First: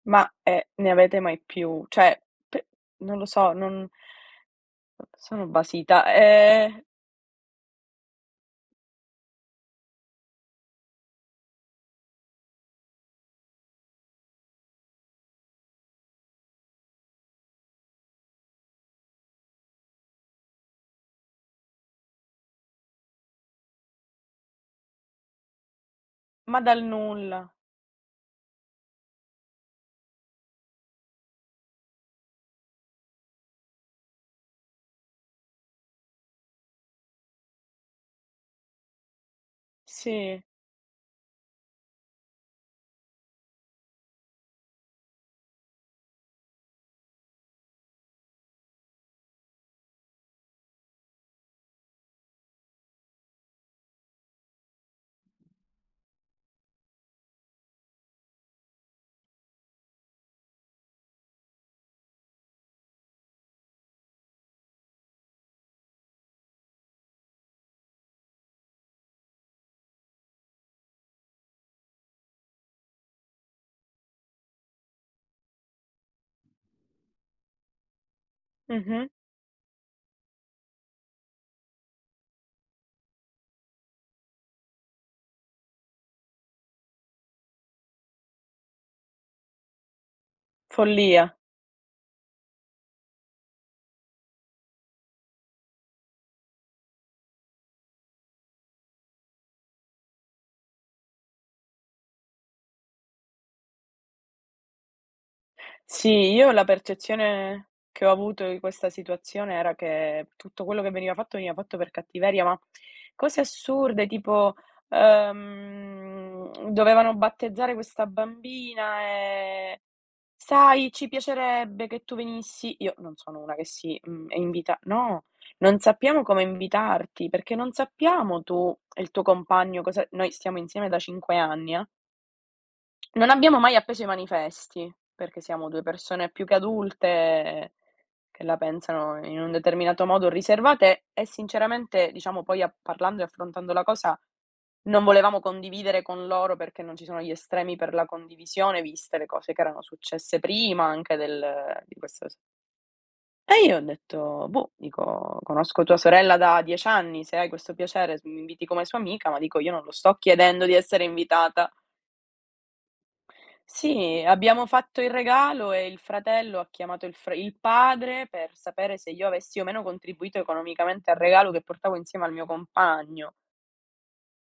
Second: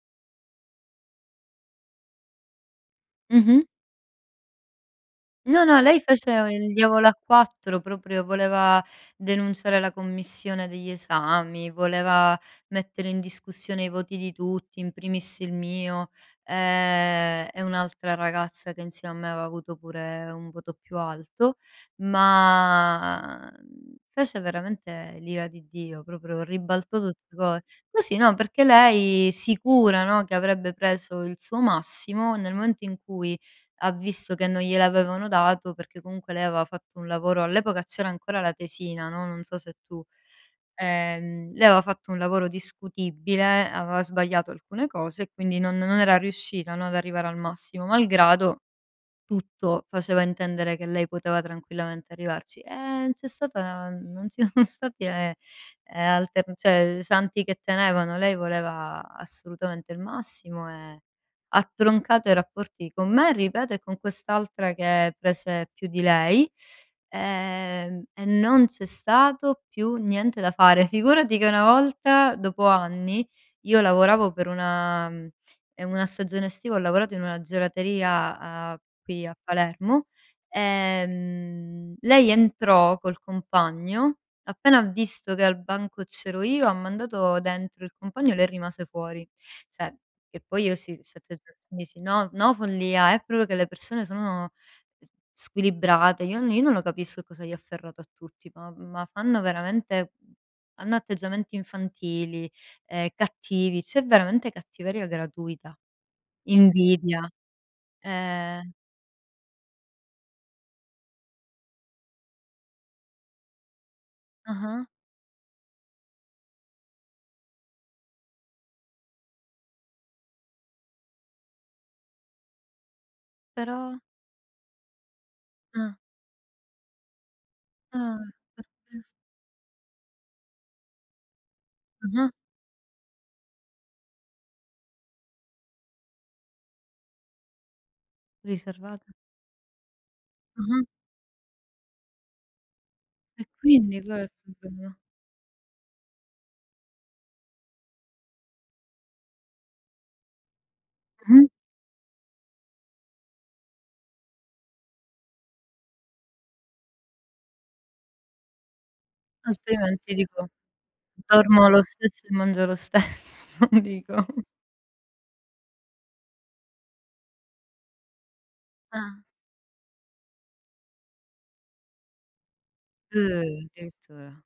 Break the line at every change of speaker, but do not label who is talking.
Ma eh ne avete mai più Cioè, p non lo so,
Mh-mh.
non Sono
No, no, lei
basita.
faceva il
Eh
diavolo a quattro proprio, voleva denunciare la commissione degli esami, voleva mettere in discussione i voti di tutti, in primis il mio, ehm, e un'altra ragazza che insieme a me aveva avuto pure un voto più alto, ma fece veramente l'ira di Dio, proprio
Ma dal
ribaltò tutte
nulla.
co così, no, perché lei sicura, no, che avrebbe preso il suo massimo, nel momento in cui ha visto che non gliel'avevano dato, perché comunque lei aveva fatto un lavoro all'epoca c'era ancora la tesina, no, non so se tu
Sì.
ehm, lei aveva fatto un lavoro discutibile, aveva sbagliato alcune cose e quindi non non era riuscita, no, ad arrivare al massimo, malgrado tutto faceva intendere che lei poteva tranquillamente arrivarci. E c'è stata n non ci sono stati eh alter cioè santi che tenevano. Lei voleva assolutamente il massimo e ha troncato i rapporti con me, ripeto, e con quest'altra che prese più di lei, ehm, e non c'è stato più niente da fare. Figurati che una volta, dopo anni, io lavoravo per una ehm, una stagione estiva, ho lavorato in una gelateria, a
Mh-mh.
qui a Palermo, ehm, lei entrò col compagno, appena ha visto che al banco c'ero io, ha mandato dentro il compagno e lei rimase fuori. Cioè, che poi io si
Follia.
[unintelligible] si, no, no follia, è proprio che le persone sono squilibrate. Io n io non lo capisco cosa gli ha afferrato a tutti, ma ma fanno veramente hanno atteggiamenti infantili, ehm, cattivi, c'è veramente cattiveria gratuita.
Sì, io la
Invidia.
percezione che ho avuto di
Ehm
questa situazione era che tutto quello che veniva fatto veniva fatto per cattiveria, ma cose assurde tipo,
Ah-ah.
ehm, dovevano battezzare questa bambina e: "Sai, ci piacerebbe che tu venissi!". Io non sono una che si,
Però
mhmm, invita. No: "Non
Ah.
sappiamo come invitarti perché non
Ah
sappiamo tu e
[unintelligible]
il tuo compagno cosa" noi stiamo insieme da 5 anni eh.
Mh-mh.
Non abbiamo mai appeso i manifesti perché siamo 2 persone più che adulte, che la
Riservata.
pensano in un determinato modo,
Mh-mh.
riservate, e sinceramente diciamo poi a parlando e
E
affrontando la
quindi?
cosa
Qual è il problema.
non volevamo condividere con loro, perché non ci sono gli estremi per la condivisione, viste le cose che erano successe prima anche
Mh-mh.
del di questa s E io ho detto: "Boh" dico, "conosco tua sorella da 10 anni, se hai questo piacere, se mi inviti come sua amica" ma dico io non lo sto
Altrimenti dico,
chiedendo di essere
dormo
invitata.
lo stesso e mangio lo stesso, dico.
Sì, abbiamo fatto il regalo e il fratello ha chiamato il fr il padre per sapere se
Ah.
io avessi o meno contribuito economicamente al regalo, che portavo insieme al mio compagno.
Eh addirittura.